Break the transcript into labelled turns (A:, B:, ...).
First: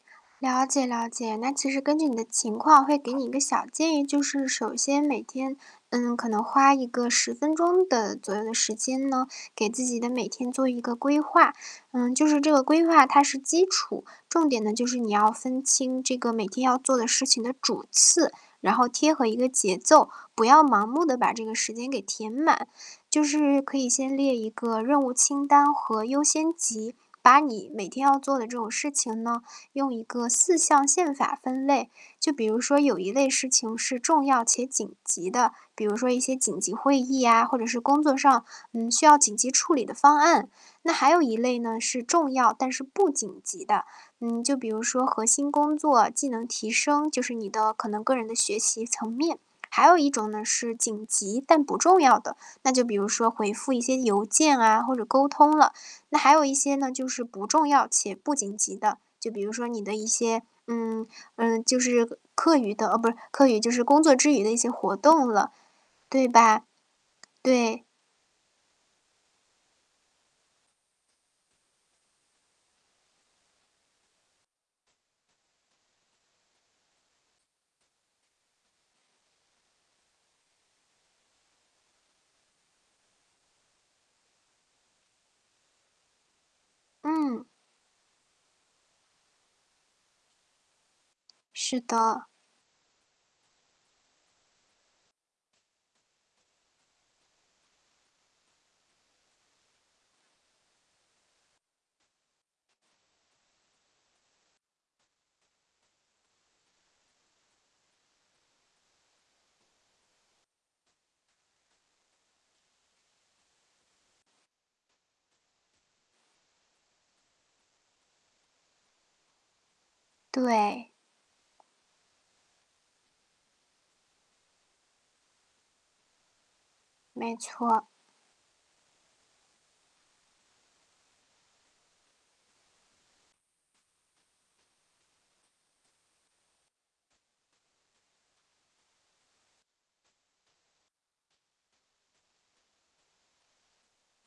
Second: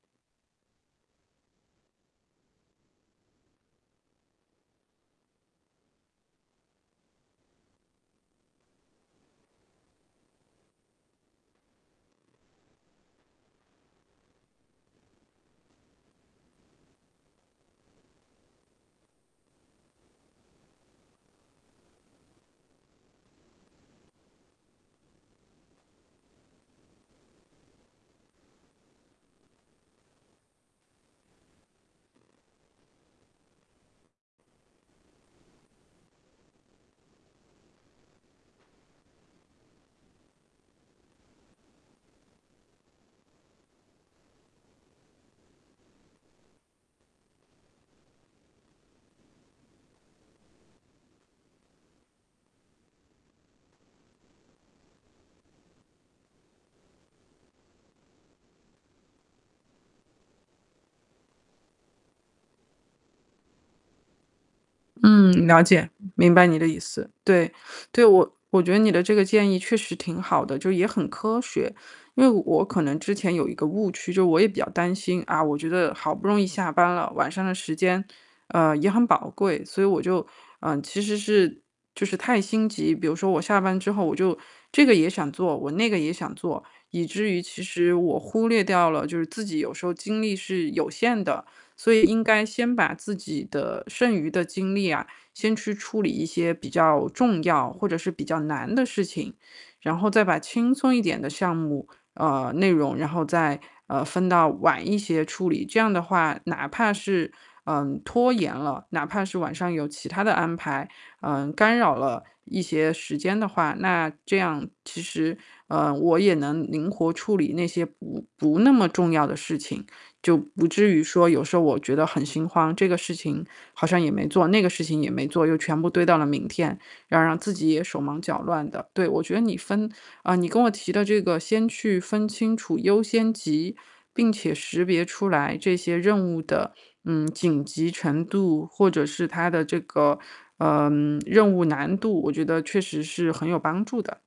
A: 了解了解，那其实根据你的情况，会给你一个小建议，就是首先每天，嗯，可能花一个10分钟的左右的时间呢，给自己的每天做一个规划。嗯，就是这个规划它是基础，重点呢，就是你要分清这个每天要做的事情的主次，然后贴合一个节奏，不要盲目地把这个时间给填满。就是可以先列一个任务清单和优先级，把你每天要做的这种事情呢，用一个四象限法分类。就比如说有一类事情是重要且紧急的，比如说一些紧急会议呀，或者是工作上，嗯，需要紧急处理的方案。那还有一类呢，是重要但是不紧急的，嗯，就比如说核心工作、技能提升，就是你的可能个人的学习层面。还有一种呢，是紧急但不重要的，那就比如说回复一些邮件啊，或者沟通了。那还有一些呢，就是不重要且不紧急的，就比如说你的一些嗯，嗯，就是课余的哦，不，课余就是工作之余的一些活动
B: 嗯，
A: 了，
B: 了解，
A: 对
B: 明白你
A: 吧？
B: 的意思。对
A: 对。
B: 对，我我觉得你的这个建议确实挺好的，就也很科学。因为我可能之前有一个误区，就我也比较担心，啊，我觉得好不容易下班了，晚上的时间，呃，也很宝贵，所以我就呃，其实是就是太心急。比如说我下班之后，我就这个也想做，我那个也想做，以至于
A: 嗯。
B: 其实我忽略掉了，就是自己有时候精力是有限的。
A: 是
B: 所以应
A: 的。
B: 该先把自己的剩余的精力啊，先去处理一些比较重要或者是比较难的事情，然后再把轻松一点的项目，呃，内容，然后再，呃，分到晚一些处理。这样的话，哪怕是，嗯，拖延了，哪怕是晚上有其他的安排，嗯，干扰了一些时间的话，那这样其实，嗯，我也能灵活处理那些不不那么重要的事情。就不至
A: 对。
B: 于说有时候我觉得很心慌，这个事情好像也没做，那个事情也没做，又全部堆到了明天，要
A: 没
B: 让自己也
A: 错。
B: 手忙脚乱的。对，我觉得你分呃，你跟我提的这个先去分清楚优先级，并且识别出来这些任务的，嗯，紧急程度或者是它的这个，嗯，任务难度，我觉得确实是很有帮助的。